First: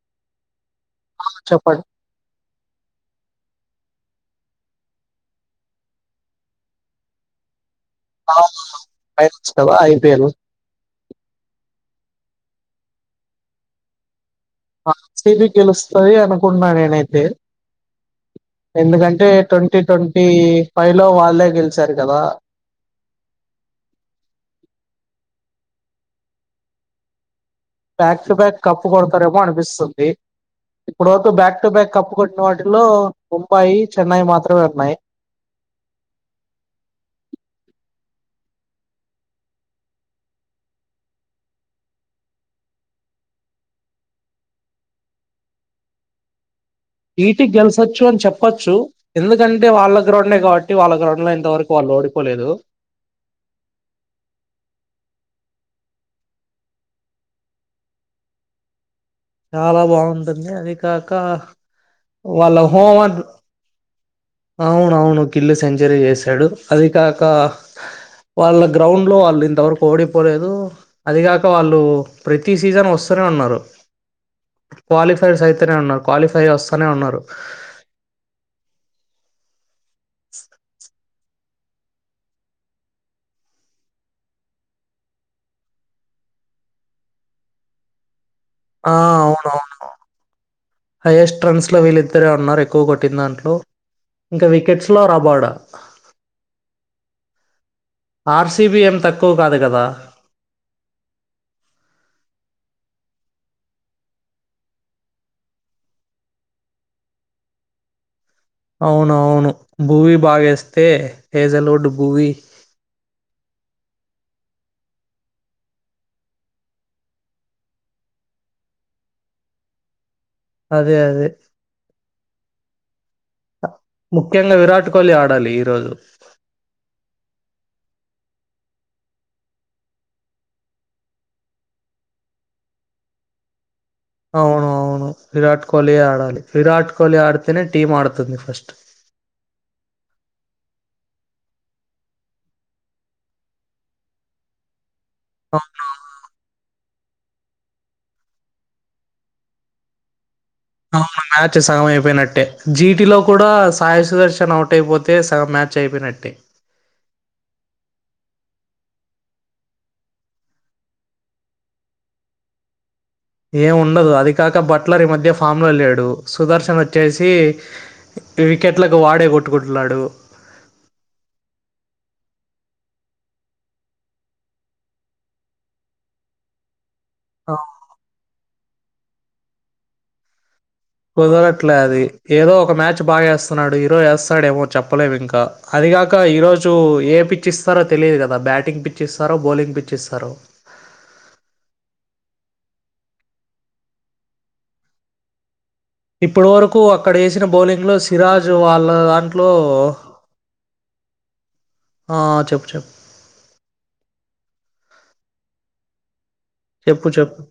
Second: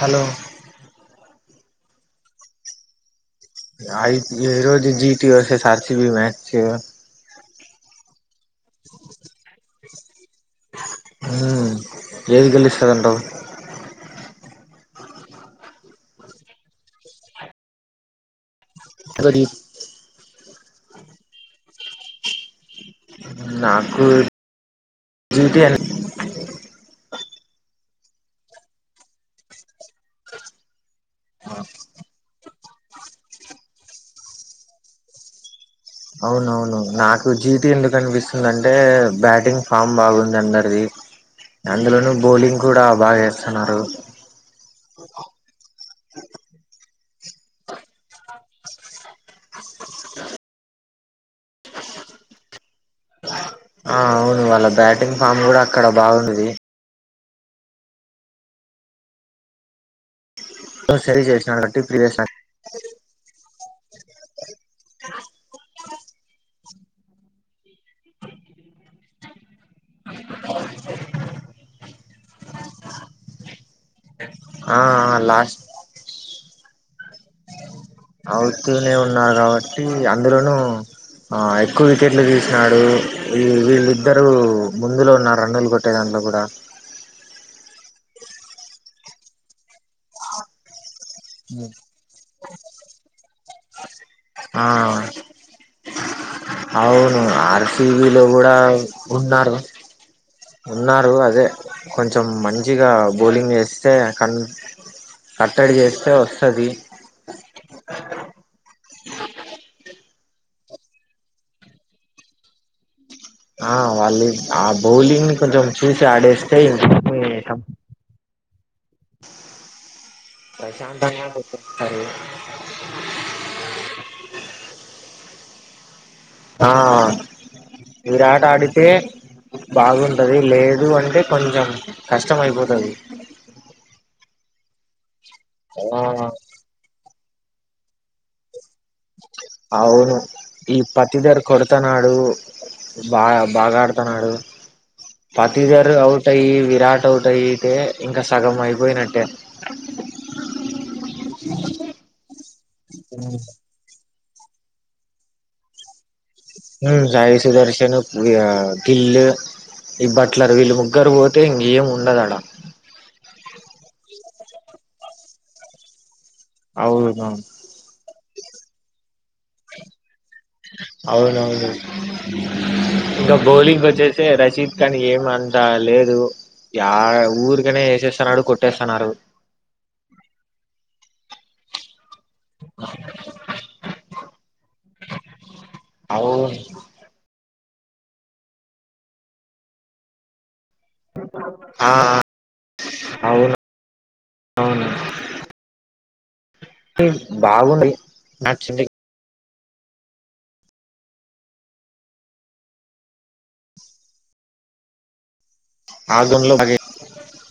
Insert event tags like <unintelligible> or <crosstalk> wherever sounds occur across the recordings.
Hello చెప్పడి ఆఐ రోజ జీటి వసషర్సీ బీ మచ్ ఆ అయస్తవా హ ఏది గెలుస్తారంట ఆసది గెలుస్తుంది అనుకుంటున్నా నేనైతే ఎందుకంటే ట్వంటీ ట్వంట ఈ పైలో వాళ్ళే గెలిచారు కదా నాకు టీ అ బ్యాక్ టు బ్యాక్ కప్పు కొడతారేమో అనిపిస్తుంది ఇప్పుడుతు బ్యాక్ టు బ్యాక్ కప్పు కొట్టి లో ముంబాయి చెన్నై మాత్రమే ఉన్నాయి. అవునవును నాకు జీటి ఎందుకు అనిపిస్తుందింటే బ్యాటింగ్ ఫామ్ బాగుందిఅందరిది. అందులోను బౌలింగ్ కూడా బాగా చేస్తున్నారు. వీటికి గెల్చొచ్చు అని చెప్పచ్చు ఎందుకంటే వాళ్ళ గ్రౌండే కాబట్టి వాళ్ళ గ్రౌండ్ లో ఇంతవరకు వాళ్ళు ఓడిపోలేదు. ఆ అవును వాళ్ళ బ్యాటింగ్ ఫామ్ కూడా అక్కడ బాగున్నది. చాలా బాగుంది ఏంది అది కాక సరి చేసినాడు కాబట్టి ప్రీవియస్ వాళ్ళ హోం అద్ అవున అవును కిల్లు సెంచరీ చేసాడు అది కాక వాళ్ళ గ్రౌండ్ లో వాళ్ళు ఇంతవరకు ఓడిపోలేదు అది కాక వాళ్ళు ప్రతి సీజన్ వస్తూనే ఉన్నారు ఆ క్వాలిఫైర్స్ లాస్ట్ అయితేనే ఉన్నారు క్వాలిఫై స్థాయి వస్తానే ఉన్నారు అవుతూనే ఉన్నారు కాబట్టి టి అందులోనూ ఆ ఎక్కువ వికెట్లు తీసినాడు ఈ వీళ్ళిద్దరూ ముందులో ఉన్న రన్నులు కొట్టే దాంట్లో కూడా ఆ అవునవును హైయెస్ట్ ట్రెండ్స్ లో వీళ్ళిద్దరే ఉన్నారు. ఎక్కువ కొట్టిన దాంట్లో ఇంకా ఆ వికెట్స్ లో రాబోడ్ అవును ఆర్సవీలో కూడా ఆర్సిబి ఏం తక్కువ ఉన్నారు కాదు కదా ఉన్నారు అదే కొంచెం మంచ్ మంచిగా బౌలింగ్ వేస్తే కన్ కట్టడి చేస్తే వస్తాది అవునవును భూవీ బాగేస్తే హేజల్వుడ్ బూవి ఆ వాళ్ళు ఆ బౌలింగ్ ని కొంచెం చూసి ఆడేస్తే ఇంగా <inaudible> అదే ప్రశాంతంగా అదే ఉంటే చేస్తారు. చుడాలి ఈ రోజు ఆ విరాట్ ఆడితే బాగుంటది లేదు అంటే కొంచెం కష్టం అయిపోతుంది అవును అవును విరాట్ కోహ్లీ ఆడాలి విరాట్ కోహ్లీ ఆడి తి టీమ్ ఆడుతది ఫస్ట్ అవును ఈ పత్తిధర కొడతన్నాడు బా బాగాడుతున్నాడు అవును పాతిదారు ఔట్ అయి విరాట్ నోటౌట్ అయియతే ఇంకా సగం అయిపోయినట్టే జీటి లో ఉమ్ కూడా సాయ సుదర్శ <unintelligible> అవుట్ అయిపోతే సగం మ్యాచ్ అయిపోయినట్టు మ్ సాయి సుదర్శను గిల్లు ఈ బట్లర్ వీళ్ళు ముగ్గరు పోతే ఇంకేం ఉండదడా ఏం ఉండదు అది కాక బట్లర్ ఈ మధ్య ఫామ్ లో వెళ్ళాడు సుదర్శన వచ్చేసి అవునవును వికెట్లకు వాడే కొట్టుకుంటున్నాడు అవునవును ఇంకా బౌలింగ్ వచ్చేసి రషీద్ ఖానీ ఏమంత లేదు యా ఆ, ఊర్కానే ఏసేస్తానాడుకొ ట్స్థానారు కుదరట్లే అది ఏదో ఒక మ్యాచ్ బాగా వేస్తున్నాడు హీరో ఎస్ <unintelligible> మ చెప్పలేము ఇంకా అదిగాక అవును ఈరోజు ఏ పి పిచ్చి ఇస్తారో తెలియదు కదా బ్యాటింగ్ పిచ్చి ఇస్తారో బౌలింగ్ పిచ్చి ఇస్తారో అ అవును అవును ఇప్పటి వరకు అక్కడ వేసిన బాగుంది బౌలింగ్లో సిరాజ్ నచ్చింది. వాళ్ళ అ హలో ఆ చెప్ చెప్ అ చెప్పు చెప్పు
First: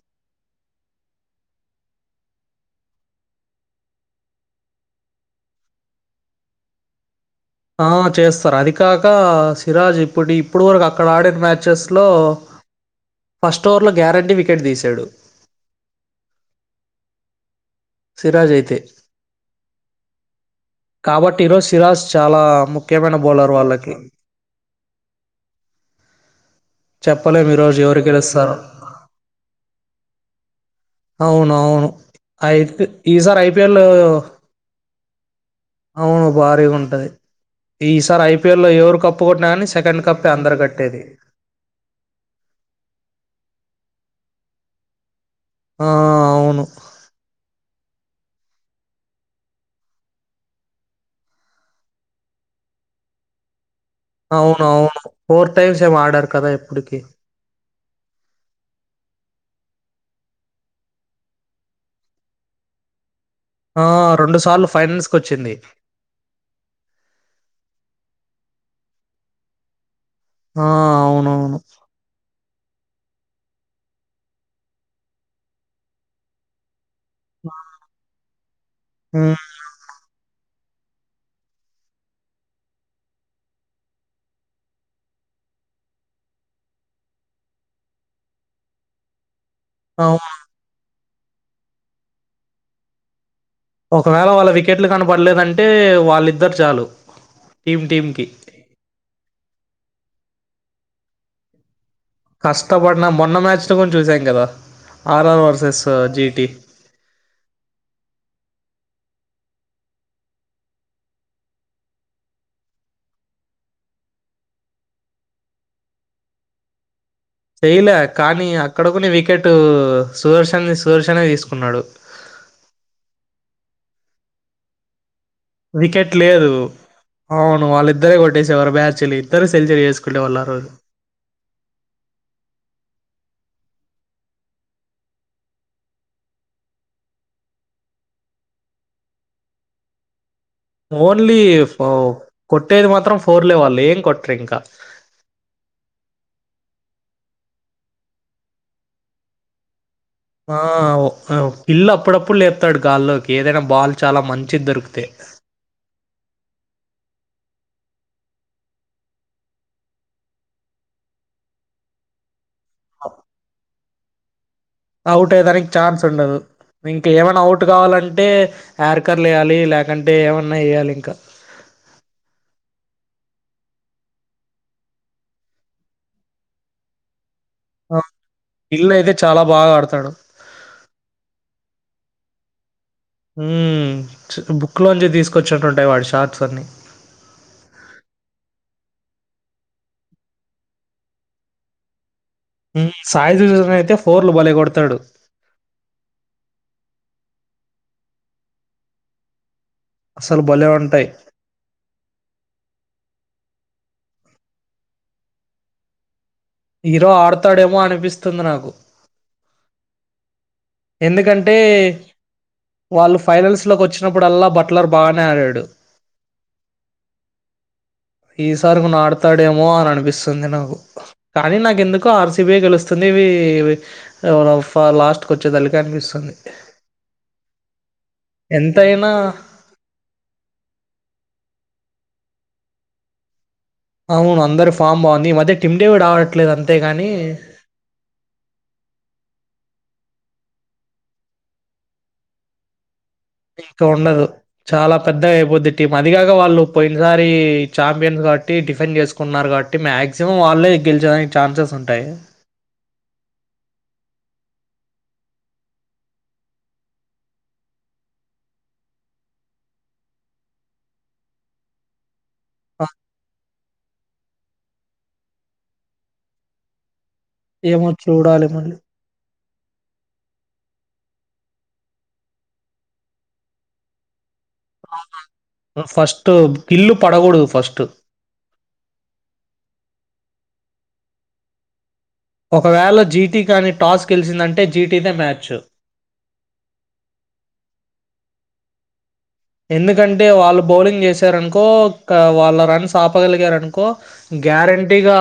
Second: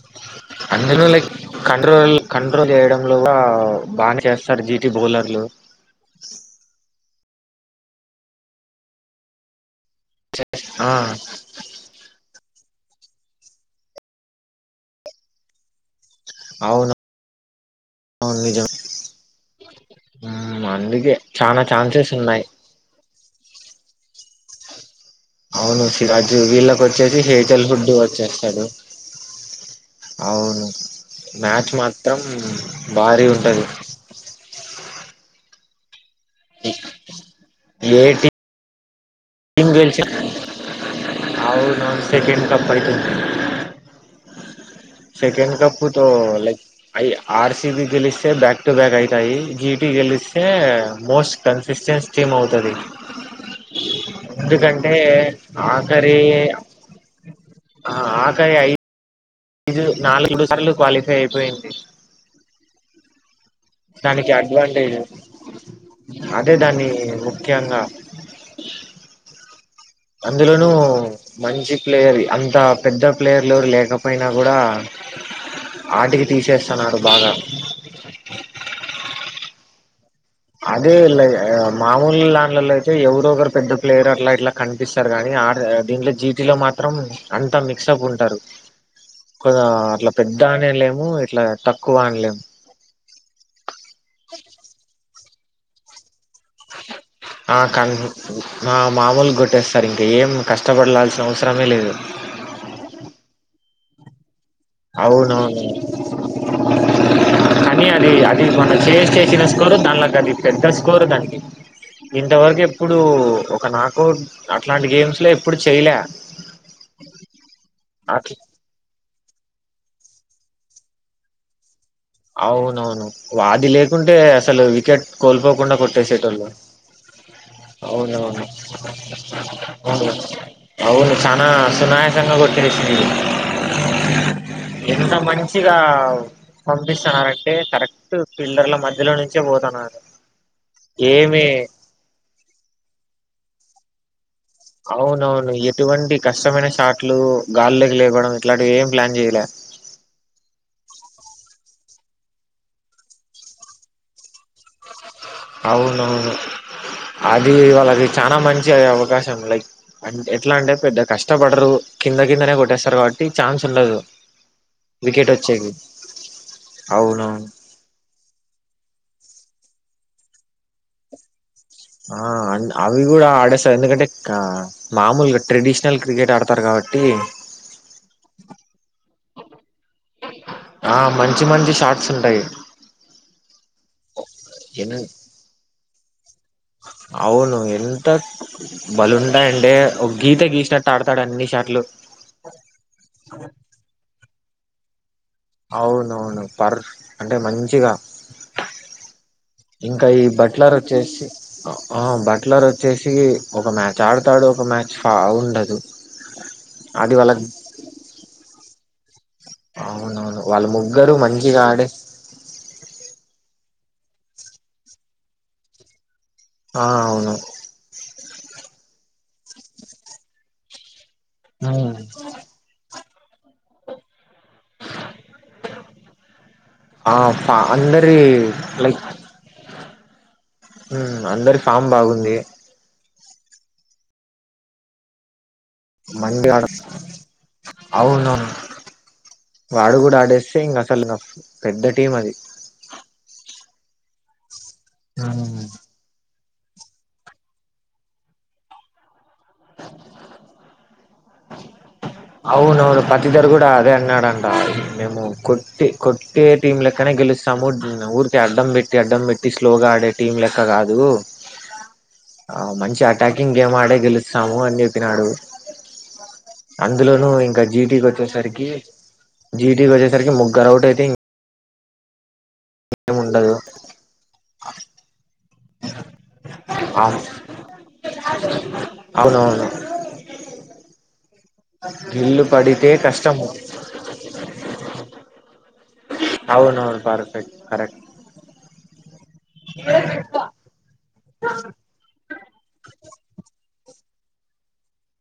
అందును లైక్ కంట్రోల్ కంట్రోల్ చేయడంలో బాగానే చేస్తారు జీటి బౌలర్లు ఆ చేస్తారు అది కాక సిరాజ్ ఇప్పుడు ఇప్పటి వరకు ఆ అక్కడ ఆడిన మ్యాచెస్లో ఫస్ట్ ఓవర్లో గ్యారంటీ వికెట్ తీశాడు అవును అవును సిరాజ్ నిజం అయితే మ్మ్, అందుకే కాబట్టి చాలా ఈరోజు సిరాజ్ ఛాన్సెస్ చాలా ఉన్నాయి ముఖ్యమైన బౌలర్ వాళకి అవును శిరాజ్ వీళ్ళకి వచ్చేసి చెప్పలేము హేటల్ ఈరోజు హుడ్ ఎవరు గెలుస్తారు వచ్చేస్తాడు అవును అవును మ్యాచ్ అవును మాత్రం అయితే భారీ ఈసారి ఉంటది ఐపీఎల్ అవును భారీగా ఉంటది ఈసారి ఐపీఎల్ లో ఎవరు కప్పు కొట్టినా కానీ అవును సెకండ్ కప్పే అందరు కట్టేది అవును సెకండ్ కప్ అయితే సెకండ్ కప్ ఆ, తో అవును లైలక్ఐ ఆర్సీ బి గెలిస్తే బ్యాక్ టు బ్యాక్ అయితాయి జిటి గెలిస్తే మోస్ట్ కన్సిస్టెంట్ టీమ్ అవుతది అవునవును. ఎందుకంటే టైమ్స్ ఏమో ఆఖరి ఆడారు కదా ఇప్పటికి. ఆఖరి అఐ ఈజు నాలుగు సార్లు క్వాలిఫై అయిపోయింది ఆ! దానికి సార్లు అడ్వాంటేజ్ ఫైనల్స్‌కొచ్చింది. స్ అదే దాన్ని ముఖ్యంగా ఆ! అందులోనుూ అవునవును. మంచి ప్లేయర్ వి అ అంత పెద్ద ప్లేయర్లు లేకపోయినా కూడా ఆటికి తీసేస్తున్నారు బాగా ఆ అదే మామూలు లాంలలో అయితే ఎవరు ఒకరు పెద్ద ప్లేయర్ అట్లా ఇట్లా కనిపిస్తారు కానీ ఆ దీంట్లో జీటిలో మాత్రం అంతా మిక్స్ అప్ ఉంటారు కొ అట్లా అవును. పెద్ద అనే లేము అట్లా తక్కువ అన్ లేం ఒకవేళ వాళ్ళ వికెట్లు కను పడలేదంటే వాళ్ళిద్దరు చాలు ఆ టీం కం టీమ్ టీమ్‌కి. ఆ మామూలు కొట్టేస్తారు ఇంక ఏం కష్టపడలాల్సిన అవసరమే లేదు కష్టపడిన మొన్న మ్యాచ్ ను కొంచ చూసాం కదా 'ఆర్ఆర్ అవునువును వర్సెస్ జీటీ'. కనీ అది అది మన టేస్టే ఇచ్చిన స్కోరు దానిలో అది పెద్ద స్కోరు దానికి ఇంతవరకు ఎప్పుడు ఒక నాకౌట్ అట్లాంటి గేమ్స్ లో ఎప్పుడు చేయాలా చెయలే కానీ అక్కడ కొన్ని వికెట్ అటు సుహర్శన సుదర్శనే తీసుకున్నాడు అవునవును వాడి లేకుంటే అసలు వికెట్ కోల్పోకుండా వికెట్ కొట్టేసేటోల్లు లేదు. అవును. వాళ్ళిద్దరే అవునువును కొట్టేసేవారు మ్యాచ్‌ని. ఇద్దరు సెంచరీ అవును చేసుకునేవాళ్ళు ఆ రోజు. అవును చనా సునాయసంగా కొట్టేసిండు ఎంత మంచిగా పంపిస్తున్న అంటే కరెక్ట్ పిల్లర్ల మధ్యలో నుంచే పోతున్నారు ఓన్లీ ఏమి కొట్టేది మాత్రం ఫోర్ లేవాల్ ఏం కొట్ అవునవును ఎటువండి కష్టమైన షాట్లు గాలిలోకి లేవడం ఇలాంటివి ఏం ప్లాన్ చేయాలా ఆ పిల్లు అప్పుడప్పుడు లేపుతాడు గాల్లోకి ఏదైనా బాల్ చాలా మంచిది దొరికుతే అవును అవును అది వాళ్ళకి చానా మంచి అయ్యే అవకాశం లైక్ అండ్ ఎట్లా అంటే పెద్ద కష్టపడరు కింద కిందనే కొట్టు చేస్తారు కాబట్టి చాన్స్ ఉండదు. అవుట్ వికెట్ అయ్య దానికి వచ్చేకి ఛాన్స్ ఉండదు ఇంక ఏమైనా అవునవును అవుట్ కావాలంటే అర్కర్ వేయాలి లేకుంటే అంటే ఏమన్నా వేయాలి ఇంకా. ఆహ్ అ అవి కూడా ఆడేస్తారు ఎందుకంటే మామూలుగా ట్రెడిషనల్ క్రికెట్ ఆడతారు కాబట్టి. ఇల్లు అయిదట్. చాలా బాగా ఆడుత ఆహ్ మంచి మంచి షాట్స్ ఉంటాయి. ఉమ్ బుక్ ఎన్ లోంచి తీసుకొచ్చినట్టు ఉంటాయి వాడి షాట్స్. అవును ఎంతక్ బలుంటాయండి ఒక గీతా గీసినట్టు ఆడుతాడు అన్ని షాట్లు. సాయి సృజన్ అయితే ఫోర్లు బాలే కొ ఆడతాడు. అవును అవును పర్ అంటే మంచిగా. ఇంకా ఈ అసలు భలే బట్లర్ ఉంటాయి వచ్చేసి ఆహ్ బట్లర్ వచ్చేసి. ఒక మ్యాచ్ ఆడతాడు ఒక మ్యాచ్ బాగుండదు. హీరో ఆడతాడేమో అనిపిస్తుంది నాకు. అవునవును. వాళ్ళ ముగ్గురు ఎందుకంటే మంచిగా ఆడే వాళ్ళు ఫైనల్స్. బట్ లోకి వచ్చినప్పుడు అల్లా బట్లర్ బాగానే ఆడాడు. ఆహ్ అవును. మాతాడేమో అని అనిపిస్తుంది నాకు. కానీ ఉమ్. నాకెందుకో ఆర్. సి. బి యే గెలుస్తుంది ఇవి ఎవరో ఫ లాస్ట్. కి వచ్చేదలికి అనిపిస్తుంది ఆహ్ ఫ అందరి లైక్. ఎంతైనా ఉమ్ అందరి ఫామ్ బాగుంది. అవును అందరి ఫామ్ బాగుంది ఈ మధ్య. టీంమ్డేవి మంది ఆడట్లేదు ఆడ అంతే గాని. అవునవును వాడు కూడా ఆడేస్తే ఇంక అసలు నా పెద్ద టీం అది. ఇంకా ఉండదు. చాలా పెద్దగా అయిపోద్ది టీం అది కాక వాళ్ళు. పోయినసారి చాంపియన్స్ కాట్టి డిఫెండ్ చేసుకున్నారు కాబట్టి మాక్సిమం వాళ్ళే. గెలిచడానికి ఛాన్సెస్ ఉంటాయి అవునవను పతిద్దరు కూడా అదే అన్నాడు అన్న. మేము కొట్టి కొట్టే టీం లెక్కనే గెలుస్తాము. మ్మ్ ఊరికే అడ్డం పెట్టి అడ్డం పెట్టి స్లోగా ఆడే టీం లెక్క కాదు. ఆ మంచి అటాకింగ్ గేమ్ ఆడే గెలుస్తాము అని తిన్యాడు అం అందులోను ఇంకా ఏమో జీటికి చూడాలి వచ్చేసరికి మళ్ళీ జీటికి వచ్చేసరికి ముగ్గురు అవుట్ అయితేం ము ఉండదు ఫస్ట్ కిల్లు పడకూడదు ఫస్ట్ అవునవును గిల్లు పడితే ఒకవేళ జీటీ కష్టము కానీ టాస్ గెలిచిందంటే జీటీ దే మ్యాచ్ అవును అవును పర్ఫెక్ట్ కరెక్ట్ ఎందుకంటే వాళ్ళు బౌలింగ్ చేసారనుకో వా ళ్ళ రన్స్ ఆపగలిగారునుకో గ్యారంటీగా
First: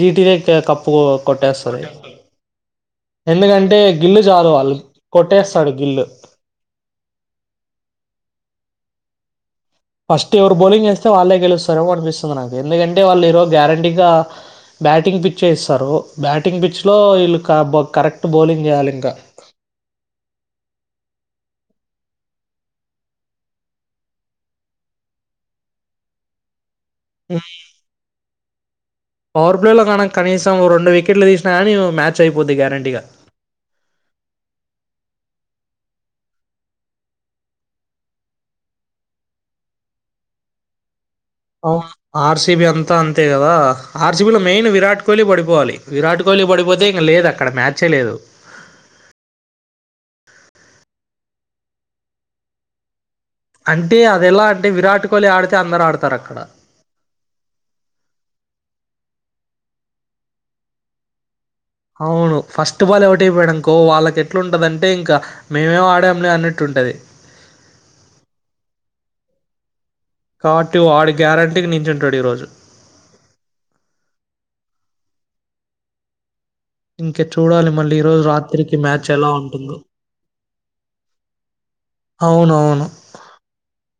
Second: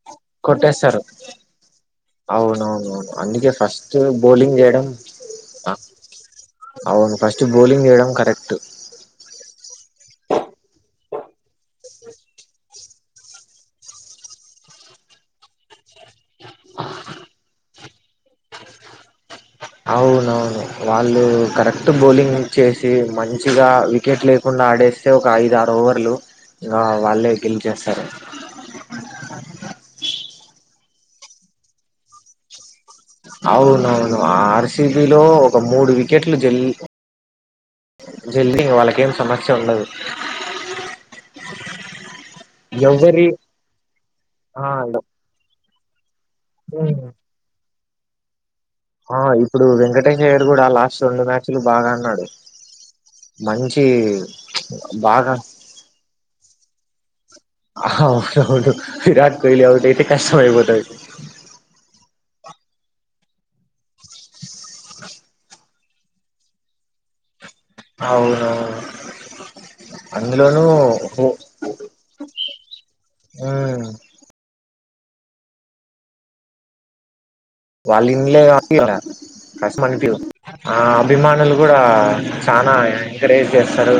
జీటి కప్పు కొట్టేస్తారు కొట్టేస్తారు అవునవునవును అందుకే ఫస్ట్ బౌలింగ్ చేయడం కొట్టేస్తాడు గిల్లు. అవును ఫస్ట్ బౌలింగ్ చేయడం కరెక్ట్ ఫస్ట్ ఎవరు బౌలింగ్ చేస్తే వాళ్ళే గెలుస్తారేమో అనిపిస్తుంది నాకు ఎందుకంటే వాళ్ళు ఈరోజు గ్యారంటీగా బ్యాటింగ్ పిచ్చ చేస్తారు బ్యాటింగ్ పిచ్లో వీళ్ళు బ కరెక్ట్ బౌలింగ్ చేయాలి ఇంకా అవునవును వాళ్ళు కరెక్ట్ బౌలింగ్ చేసి మంచిగా వికెట్ లేకుండా ఆడేస్తే ఒక ఐద ఆరు ఓవర్లు ఇంకా వాళ్ళే గెలిచేస్తారు పవర్ ప్లేలో కాన కనీసం రెం విక టికెట్లు తీనా కానీ మ్యాచ్ అయిపోద్ది గారంటీగా అవునవును ఆ ఆర్సిబిలో ఒక మూడు వికెట్లు జల్ జల్లి వాళ్ళకేం సమస్య ఉండదు అవును ఆర్సిబి అంతా అంతే ఎవరి కదా ఆర్సిబిలో ఆ మెయిన్ విరాట్ కోహ్లీ పడిపోవాలి విరాట్ కోహలి పడిపోతే ఇంక లేదు అక్కడ మ్యాచ్ చేలేదు ఆ ఇప్పుడు వెంకటేశ అయ్యడు కూడా లాస్ట్ రెండు మ్యాచ్లు బాగా అన్నాడు మంచి అంటే అదెలా అంటే విరాట్ కోహ్లీ బాగా ఆడితే అందరాడతారక్కడ. అవును అవును విరాట్ క అ ఎతే కష్టమపో తకి అవును ఫస్ట్ బాల్ ఎవటియిపోయాడునుకో వాళ్ళకి ఎట్లా ఉంటుందంటే ఇంకా మేమే ఆడామని అన్నట్టు ఉంటుంది అవును అందులోనూ కాబట్టి వాడు హ గ్యారంటీగా నించుంటాడు ఈరోజు. హ వాళ్ళ ఇంలే ఎలా ఉంటుందో. కస్మాన్ ప ఆ అభిమానులు కూడా చాల అవునవును. ఎంకరేజ్ చేస్తారు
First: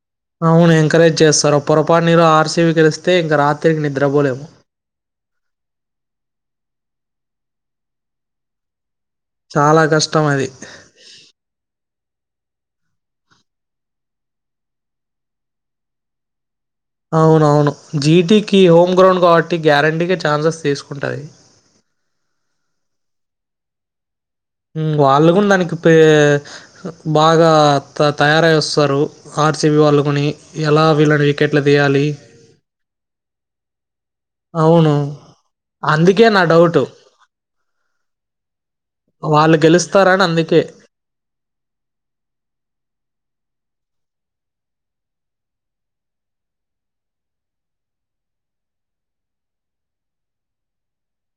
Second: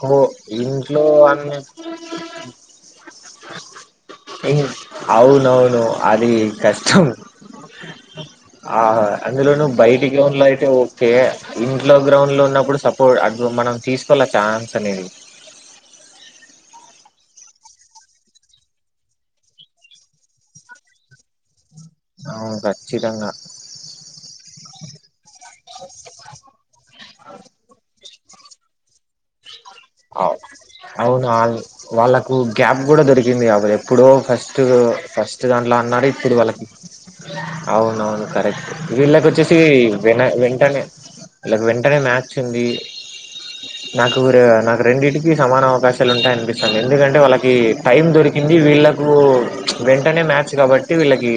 హో అవును. ఇంట్లో ఎంకరేజ్ అన్న చేస్తారు. పొరపాటున ఈరోజు ఆర్‌సీబీ గెలిస్తే ఇంక రాత్రికి నిద్రపోలేము. అవునవును అది కష్టం ఆహ అందులోను చాలా కష్టం బయటికిన్లో అది. అయితే ఓకే ఇం లో గ్రౌం లో ఉన్నప్పుడు సపోర్ట్ మనం తీసుకోవాలచ్చ ఛాన్స్ అనేది అవునవును జీటికి హోమ్ గ్రౌండ్ కాబట్టి గ్యారంటీకి ఛాన్సెస్ తీసుకుంటుంది అవును ఖచ్చితంగా ఉమ్ వాళ్ళ ఉన్నాదపే బాగా‌ త తయారయివస్తారు హార్ట్ ఔ అవునా అల్ తీయాలి. వాళ్ళకు గ్యాప్ కూడా దొరికింది కబా ఎప్పుడు ఫస్ట్ అవును. ఫస్ట్ దాంట్లో అన్నారు, అందుకే ఇప్పుడు నా వాళ్ళకి డౌటు. అవున అవును కరెక్ట్ వీళ్ళకి వాళ్ళు వచ్చేసి వెన గెలుస్తారని అందుకే. వెంటనే వీళ్ళకి వెంటనే మ్యాచ్ ఉంది. నాకు రే నాక్ రెండిటికి సమాన అవకాశాలు ఉంటై అనిపిస్తుంది, ఎందుకంటే వాళ్ళకీ టైమ్ దొరికింది వీళ్లకూ వెంటనే మ్యాచ్ కాబట్టి వీళ్ళకి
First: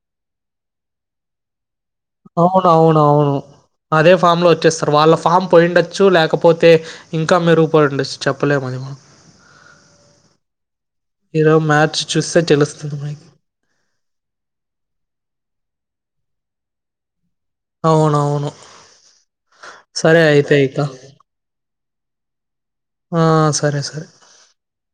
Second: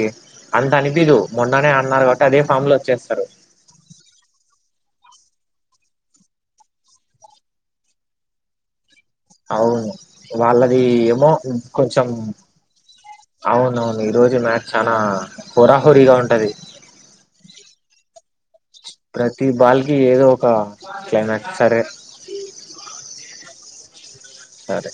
అంత అనిపిదు మొన్ననే. అన్నారు కాబట్టి అదే ఫామ్ లో అవునువును వచ్చేస్తారు అవును అదే ఫామ్ లో వచ్చేస్తారు వాళ్ళ. ఫామ్ పోయిండొచ్చు లేకపోతే ఇంకా మేడుపడి ఉండచ్చు చెప్పలేము ఆయమా. అవును వాళ్ళదీ ఏమో ఉమ్ ఈరోజు మ్యాచ్ కొంచెం చూస్తే తెలుస్తుంది మనకి. అవును అవును ఈ రోజు మ్యాచ్ చానా వోర వొరిగా ఉంటాది అవునవును. ప్రతి బాల్కి సరే ఏదో ఒకా అయితే ఇక. కెమాక్ సరే హా సరే సరే సరే